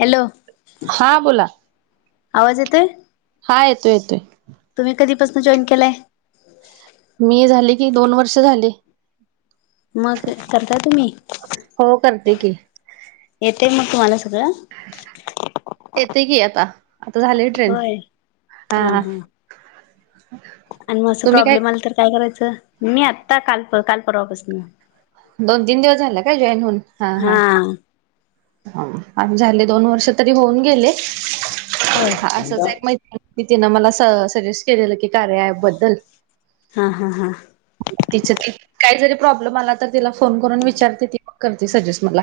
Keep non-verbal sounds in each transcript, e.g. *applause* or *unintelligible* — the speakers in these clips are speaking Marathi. हॅलो. हां बोला. आवाज येतोय. हा येतोय येतोय. तुम्ही कधीपसन जॉईन केलाय. मी झाले की, दोन वर्ष झाले. मग करता तुम्ही, हो करते की येतंय मग तुम्हाला सगळं. येतंय की आता, आता झाले ट्रेन. होय हा आणि मग असं तुम्ही काय प्रॉब्लेम आला तर काय करायचं, मी आत्ता काल काल परवापासन. दोन तीन दिवस झाल काय जॉईन होवून. हा.. हा.. आ -झाले दोन वर्ष तरी होऊन गेले, होय असच एक मैत्री मी तिनं मला स सजेस्ट केलेलं की, कार्याअॅपबद्दल. हा हा हा. तिच काही जरी प्रॉब्लेम आला. तर तिला फोन करून विचारते ती, पण करते सजेस्ट मला.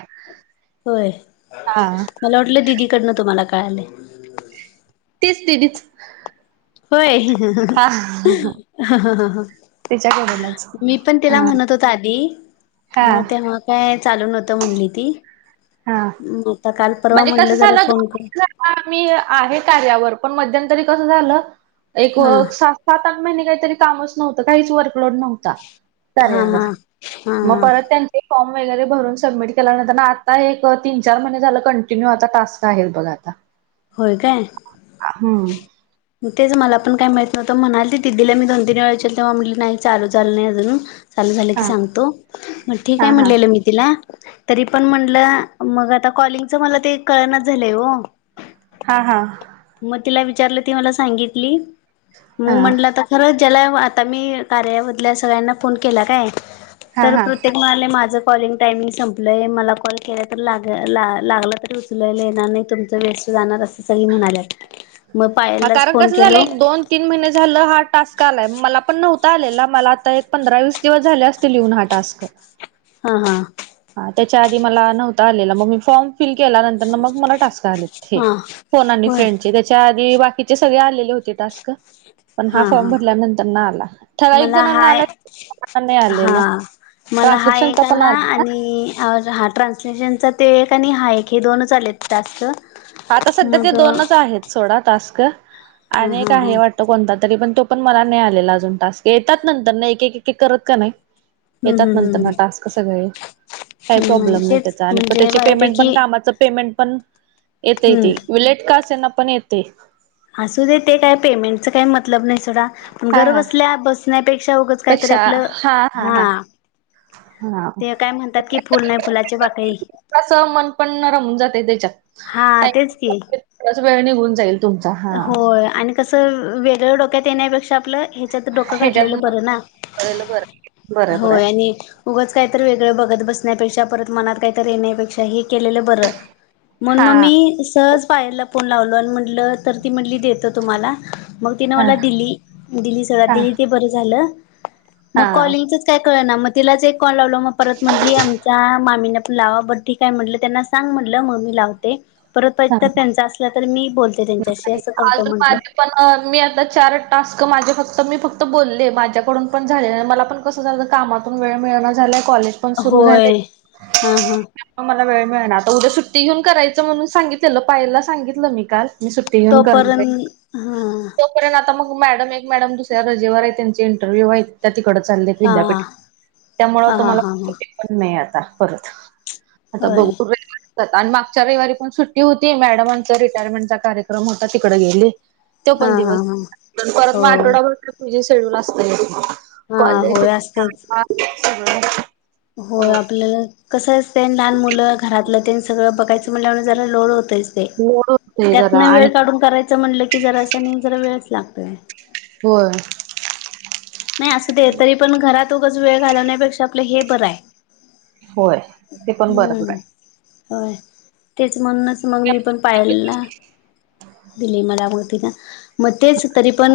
होय आं.. मला वाटलं दिदीकडनं तुम्हाला कळालय. तीच दीदीच. होय, तिच्याकडूनच मी पण तिला हा म्हणत होतो. चा धी हा मग तेव्हा काय चालू नव्हतं म्हणली ती. हा मग आता काल परवा म्हटलं, जरा फोन करू मी आहे कार्यावर पण मध्यंतरी कसं झालं, एक हा सा सात आठ महिने कायतरी कामच नव्हतं, काहीच वर्कलोड नव्ह ता, हा हा कार्यावर हा मग हा परत त्यांन ते फॉर्म वगैरे भरून सबमिट केल्यानंतरन आता एक अ तीन चार महिने झालं कंटिन्यू आता टास्क आहेत बघा आता होय काय हम्म. तेच मला पण काय माहित नव्हतं म्हणाली दिदीला मी दोन, तीन वेळा विचार तेव्हा म्हटली नाय चालू झाल नाय अजून चालू झालं की हा सांगतो मग ठीक हा हाय हा म्हणलेलं मी तिला तरी पण म्हणलं मग आता कॉलिंगच मला ते कळनाच झालंय ओ हा, हा मग तिला विचारलं ती मला सांगितली हा मग म्हटलं आता खरं जेल्या आता मी कार्यामधल्या सगळ्यांना फोन केला काय हा तर हा. प्रत्येक म्हणाल माझं कॉलिंग टायमिंग संपलय मला कॉल केला तर लाग ला लागल तरी उचलयला येणार नाय तुम वेस्ट जाणार अस सगळी म्हणाल्यात मग पायललाच कारण कस फोन केलो झालं दोन तीन महिने झालं हा टास्क आलाय मला पण नव्हता आलेला मला आता एक पंधरा वीस दिवस झाले अस ते लिहून हा टास्क हा, हा त्याच्या आधी मला नव्हता आलेला मग मी फॉर्म फील केल्या नंतरन मग मला टास्क आलेत हे हा फोन आणि होय फ्रेंड चे च्या आधी बाकीचे सगळे आलेले होते टास्क पण हा फॉर्म भरल्यानंतर ना आला ठराविक मला जणांना हाय आलाय नाय हा आलेला मला हा ट्रानस्क्रिपशन एक चा पण आला आलाय ना? आणि हा ट्रान्सलेशनचा ते एक आणि हा एक हे दोन चालेत टास्क आता सध्या ते मग हा दोनच आहेत सोडा टास्क आणि एक हा हा आहे वाट त कोणता तरी पण तो पण मला नइ आलेला अजून टास्क येतात नंतर नइ एक, एक, एक, एक करत क नइ हम्म येतात हम्म नंतर हम्म न टास्क सगळे काय हम्म नाही प्रॉब्लेम नाय तेच त्याचा आणि म्हणजे त्याचे पेमेंट बऱ्यापैकी पण कामाच पेमेंट पण येतय हम्म ते विलेट का असना पण येतय असू दे ते काय पेमेंटच काय मतलब नाय सोडा हा घर हा बसल्या बस नाय पेक्षा उगच काय तरी आपलं हा आ हा ते काय म्हणतात कि फुल नाही फुलाचे पाकळी थोडस मन पण रमून जाते त्याच्यात हा टाइम तेच की वेळ निघून जाईल तुमचा हा होय आणि कसं वेगळ डोक्यात येण्यापेक्षा आपलं हे त्यात डोकं ह्याच्यात घातलेलं मग बर ना कळलं बरं बरं बरं होय आहे. आणि उगंच काय तरी वेगळ बघत बसण्यापेक्षा परत मनात कायतरी येण्यापेक्षा हे केलेलं बरं मन मग हा मी सहज पायला फोन लावलो आणि म्हटलं तर ती म्हटली देतो तुम्हाला मग तिन हा मला दिली, दिली सगळं हा दिली ते बरं झालं मग हा कॉलिंगचच काय कळना मग तिलाच एक कॉल लावलो मग परत म्हटली आमच्या मामीना पण लावा बर ठीक का म्हणलं त्यांना सांग म्हणलं ममी लावते परत हा त्यां अस तर मी बोलते कशी अस करतो अजून म्हंटलं माझे पण मी आता चार टास्क माझे फक्त मी फक्त बोलले माझ्याकडून पण झाले मला पण कस झा कामातून वेळ मिळ झाय कॉलेज पण सुरू झाले होय हा हा म मला वेळ मिळना आता उद्या सुट्टी घेऊन करायचं म्हणून सांगितलेलं पायला सांगितलं मी काल मी सुट्टी घेऊन करणार तोपर्यंत हा कारण आता मग मॅडम एक मॅडम दुसऱ्या रजेवर आहे त्यांचे इंटरव्ह्यू आहेत त्या तिकड चाललेत हा विद्यापीठ त्यामुळ हा हा आता हा हा मला हा पण नाही आता परत आता होय बघू आणि मागच्या रविवारी पण सुट्टी होती मॅडमांचा रिटायरमेंटचा कार्यक्रम होता तिकडे गेले त्यो हा पण हा दिवस हा परत मग होय आठवडाभर े शेड्यल असत हा कॉलेज होय सळ हो आपलं कसं असतं लहान मुलं घरातलं तेनी सगळं बघायचं म्हणल्या जरा लोड होतच ते लोड होतंय जरा त्यातन आणि वेळ काढून करायच म्हटलं की जरा अस म जरा वेळच लागतोय हो नाही असं ते तरी पण घरात उगंच वेळ घालवण्यापेक्षा आपलं हे बरं आहे होय ते पण बरोबर हम्म आहे. होय तेच म्हणूनच मग मी पण पाहिला ना दिली मला मग ति ना मग तेच तरी पण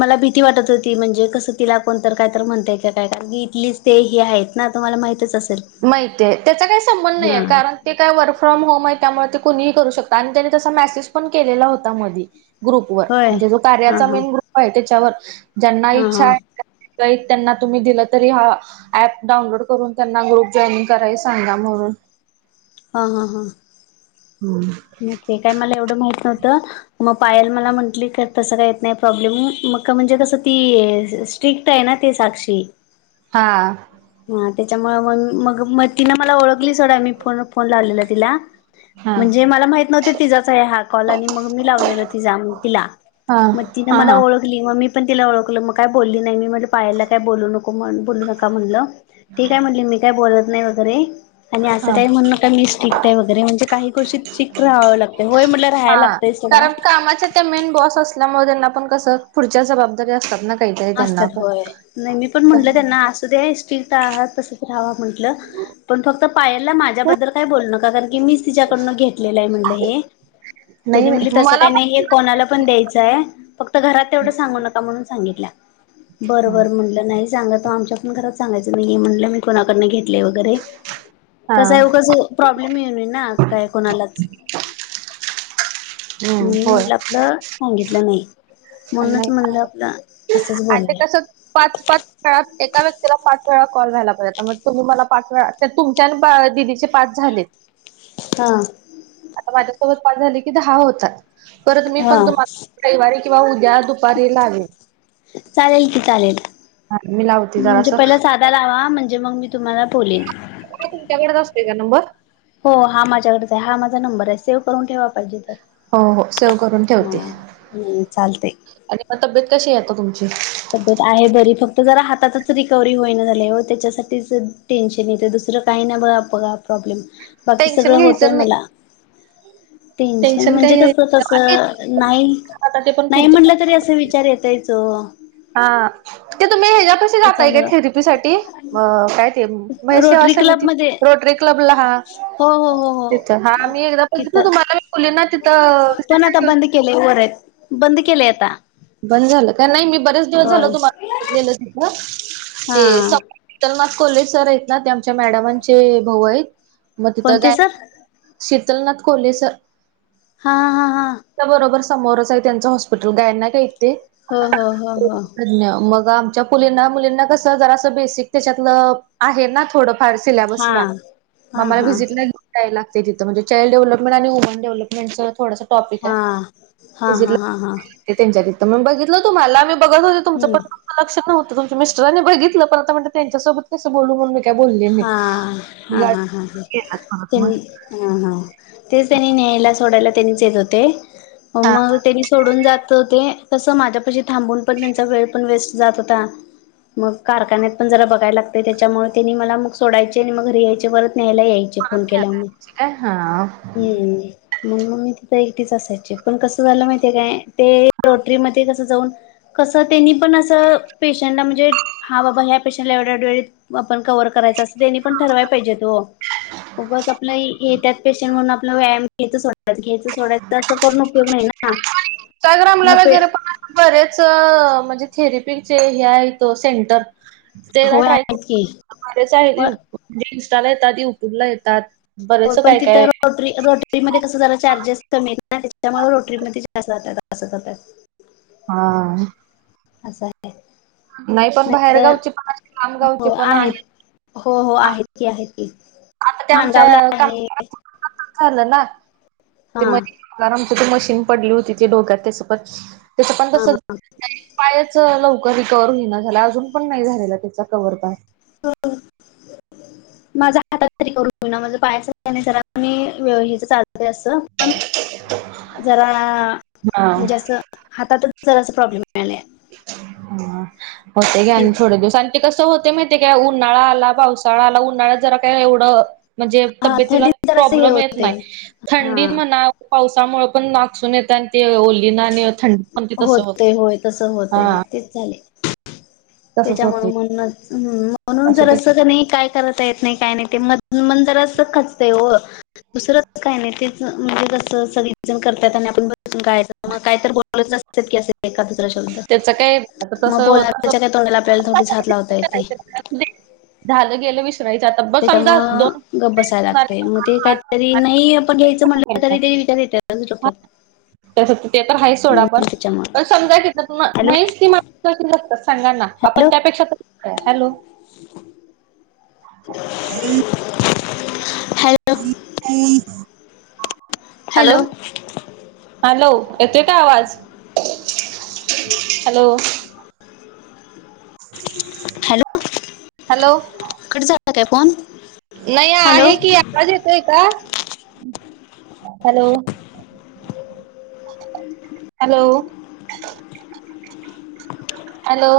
मला भीती वाटत ती म्हणजे कसं तिला कोणत काय तर म्हणताय काय कारण की इथलीच ते ही आहेत ना तुम्हाला माहितच असेल माहिितय त्याचा काही संबंध हा. नाहीय कारण ते काय वर्क फ्रॉम होम आहे त्यामुळे ते कुणीही करू शकता आणि त्यानी तसा मेसेज पण केलेला होता मध ग्रुप वर होय म्हणजे जो हा कार्याचा हा मेन ग्रुप आहे त्याच्यावर ज्यांना हा इच्छा हा आहे त्यांना तुम्ही दिला तरी हा प डाउनलोड करून त्यां ग्रुप जॉईन कराय सांगा म्हणून हा हां हां होम काय मला एवढं माहित नव्हतं मग पायल मला म्हटली का तसं काय येत नाही प्रॉब्लेम मग का म्हणजे कसं ती स्ट्रिक्ट आहे ना ते साक्षी हा हा त्याच्यामुळे मग मग मग तिनं मला ओळखली सोडा मी फोन लावलेला तिला हा म्हणजे मला माहित नव्हते तिजाचा आहे हा कॉलनी मग मी लावलेला तिजा तिला हा हा हा गली मग मी पण ति ओळखलं मग काय बोलली नाही मी म्हणे पायाला काय बोलू नको म्हण बोलू नका म्हणलं ते काय म्हटली मी काय बोलत नाही वगैरे आणि असं हा काही म्हण मिस्टिक आहे वगैरे म्हणजे काही गोष्टी सिक्टट राहाव लागतय होय म्हटलं राहायला हा लागतंय सोडा कारण कामाच्या मेन बॉस असल्यामुळे त्यांना पण कस पुढच्या जबाबदारी असतात काहीतरी त्यांना असतात पण होय नाही मी पण म्हटलं त्यांना अस दे्या स्टिक्ट आहात तसंच राहावा म्हंटलं पण फक्त पायलला माझ्याबद्दल काय बोल नका कारण की मीच तिच्याकडनं घेतलेलं आहे म्हणलं हे नाही त्यांनी म्हणले नाही तसं मला काही नाही हे कोणाला पण द्यायचंय फक्त घरात तेवढं सांगू नका म्हणून सांगितलं बरं हा बर म्हटलं नाही सांगा तो आमच्या पण घरात सांगायचं नाही म्हटलं मी कोणाकड घेत वगैरे हा कस ए प्रॉब्लेम येऊय ना काय कोणालाच हम्म म्हण होय म्ह आप सांगितलं नाही पण म्हणच नाही म्हणलं आपलं असंच आणि ते बोलूया कसं पाच पाच काेळात एका व्यक्तीला पाच वेळा कॉल व्हायला पाहिजेता मग तुम्ही मला पाच वेळा तुमच्या आणि दिदीचे पाच झालेत हा आता माझ्यासोबत पाच झाले की दहा होतात परत मी पण हा तुम्हाला रविवारी किंवा उद्या दुपारी लागल चालेल की चालेल हा मलाव म्हणजे पहिला साधा लावा म्हणजे मग मी तुम्हाला बोलेन तुमच्याकडच असतेय का नंबर हो हा माझ्याकडे आहे हा माझा नंबर आहे सेव करून ठेवा पाहिजे हो हो तर सेव्ह करून ठेवते हा चालते आणि मग तब्येत कशी आहेे आता तुमची तब्येत आहे बरी फक्त जरा हातातच रिकवर्ही होई ना झाले व त्याच्यासाठीच टेन्शन नाही तर दुसरं काही ना बघ बघ प्रॉब्लेम बाकी टेन्शन सगळं होतय घ्यायचं नाही मला तीनशे टेन्शन म्हणजे काही कसं घ्यायचं कसं नाईनथ आता ते पण नाही म्हटलं तरी असा पुढचं विचार येतायच हा ते तुम्ही हच्या्या कशी जाताय काय त्याच्यामुळं थेरपी साठी म काय ते म्हैसेव रोटरी क्लब समीतिथ मध्ये रोटरी क्लबला हा हो हो हो हो तिथं हा मी एकदा बघितल ना तिथं तुम्हाला मुलींना तिथ केलेय वर बंद केलेय आता बंद झालं का नाही मी बरेच दिवस झाल होय तुम्हाला बघितलेल हा तिथ तर मग कोलेज सर आहेत ना ते आमच्या मॅडमांचे भाऊ आहेत मग तिथं कोणते गा सर शीतलनाथ कोल्हेस हा हा हा हा त्या बरोबर समोरच आहे त्यांच हॉस्पिटल गायना काही हो हो हो हो तज्ञ मग आलीं मुलींना कस जरा बेसिक त्याच्यातलं आहे ना थोड फार सिलेबस हा ला हा ममला हा व्हिजिट लाे लागते तिथ म्हणजेचाईड डेव्हपमेट आणि वुमनडेव्हपमें थोडं हा हा हा हा हा त्यांच्याि्तं मग बघितलं तुम्हाला आ मी बघत होते तुमच हम्म पण लक्ष नवतंुम मिस्टरांनी बघितलं पण आताण त्यांच्यासोबत कंस बोलूण का बोलले हा हा हा हा ह त्यांनी हा हा तेच त्यांनी न्यायला सोडायला त्यांनीच येत होते हा मग त्यांनी सोडून जात होते तस माझ्या पशी थांबून पण त्यांचा वेळ पण वेस्ट जात होता मग कारखान्यात पण जरा बघायला लागते त्याच्यामुळे त्यांनी मला सोडायचे आणि मग घरी यायचे परत न्यायला यायचे फोन केल्यामुळे काय हा हम्म मग मग मी तिथं एकटीच असायची पण कसं झालं माहितीे काय ते रोटरी मध्ये कसं जाऊन कसं त्यांनी पण असं पेशंटला म्हणजे हा बाबा ह्या पेशंटला एवढ्या वेळीत आपण कवर करायला पाहिजे आस त्यांनी पण ठरवायला पाहिजेत ओ उगाच आपलं येत्यात तेशन वरून आणि मग व्यायाम घ्यायच सोडा घ्यायचं सोडायच असं पण उपयोग नाही ना इंस्टाग्रामला मग प वगैरे पण बरेच म्हणजे थेरपीचे हे आहे तो सेंटर तेला होय ट्राय आहेत की. करच होय आहेणजे इंस्टाला येतात युट्यूबला येतात हो बरेच पण काय तिथं काय रोटरी रोटरीमध्ये कसं झालं चार्जेस त्याच्यामुळे रोटरीमध्ये जा जात अस जातात हा अस आहे नाही पण नाहीतर बाहेरगावची पण आहे हो लामगावची पण आहेत. आहे हो हो आहेत ती आहे ती आता ते आमच्या का झालं ना ते हा म कारण आमच्या ते मशीन पडली होती त डोक्यात त्याचं पण त्याचं पण हा तसं नाही पायच लवकर रिकवर होईना झाल्या अजून पण नाही झालेला त्याचा कवर प हा माझा हातात तरी करून घे ना माझ पायाचा नाही जरा मी व हचचाजत अस पण जरा हा. म्हणजे असं हातातच जरा अस प्रॉब्लेम यायलय ह होते घ्या आणि तेच थोडे दिवसां ते कसं होते माहितीे काय उन्हाळा आला पावसाळा आला उन्हाळ्यात जरा काय एवढं म्हणजे हा तब्येतीला थंडीत जरासं हे प्रॉब्लेम येत होते नाही हा थंडीत म्हणा पावसामुळे पण नागसून येत आणि त ओली ना आणि थंडी पण त तसं हो होते होय तसं होत आहे तेच झाले तसंच त्याच्यामुळे होते म्हण म्हणून जर असं नाही काय करायच येत नाही काही नाही ते म मंतरच खचतय हो दुसरं काय नाही तेच म्हणजे कसं सगळे जण करतात आणि आपण बसूनयच म काय तर बोच एका दुसरा शोब त्याचं काय आता मग तसं बोल होत असं मला आपल्याला थोडीच हात लावता येथे झालं गेलं विसरायचं आता बस समजा दोन त्याच्यामुळ ग बसायला लागतय, मग ते काहीतरी नाही आपण घ्यायचं म्हटलं, तरी ते- ेत *unintelligible* त्यास ते तर आहेा सोडा मग पण त्याच्यामुळं पण समजा कि त हॅलो नाहीच ती *unintelligible* तात सांगाना आपण हॅलो त्यापेक्षा *unintelligible* हॅलो? Hello *unintelligible* hello? हॅलो, येतोय काय आवाज? हॅलो? हॅलो? हॅलो? कट झाला काय फोन? नाय हॅलो आहे की- आवाज येतोय का? हॅलो? हॅलो? हॅलो?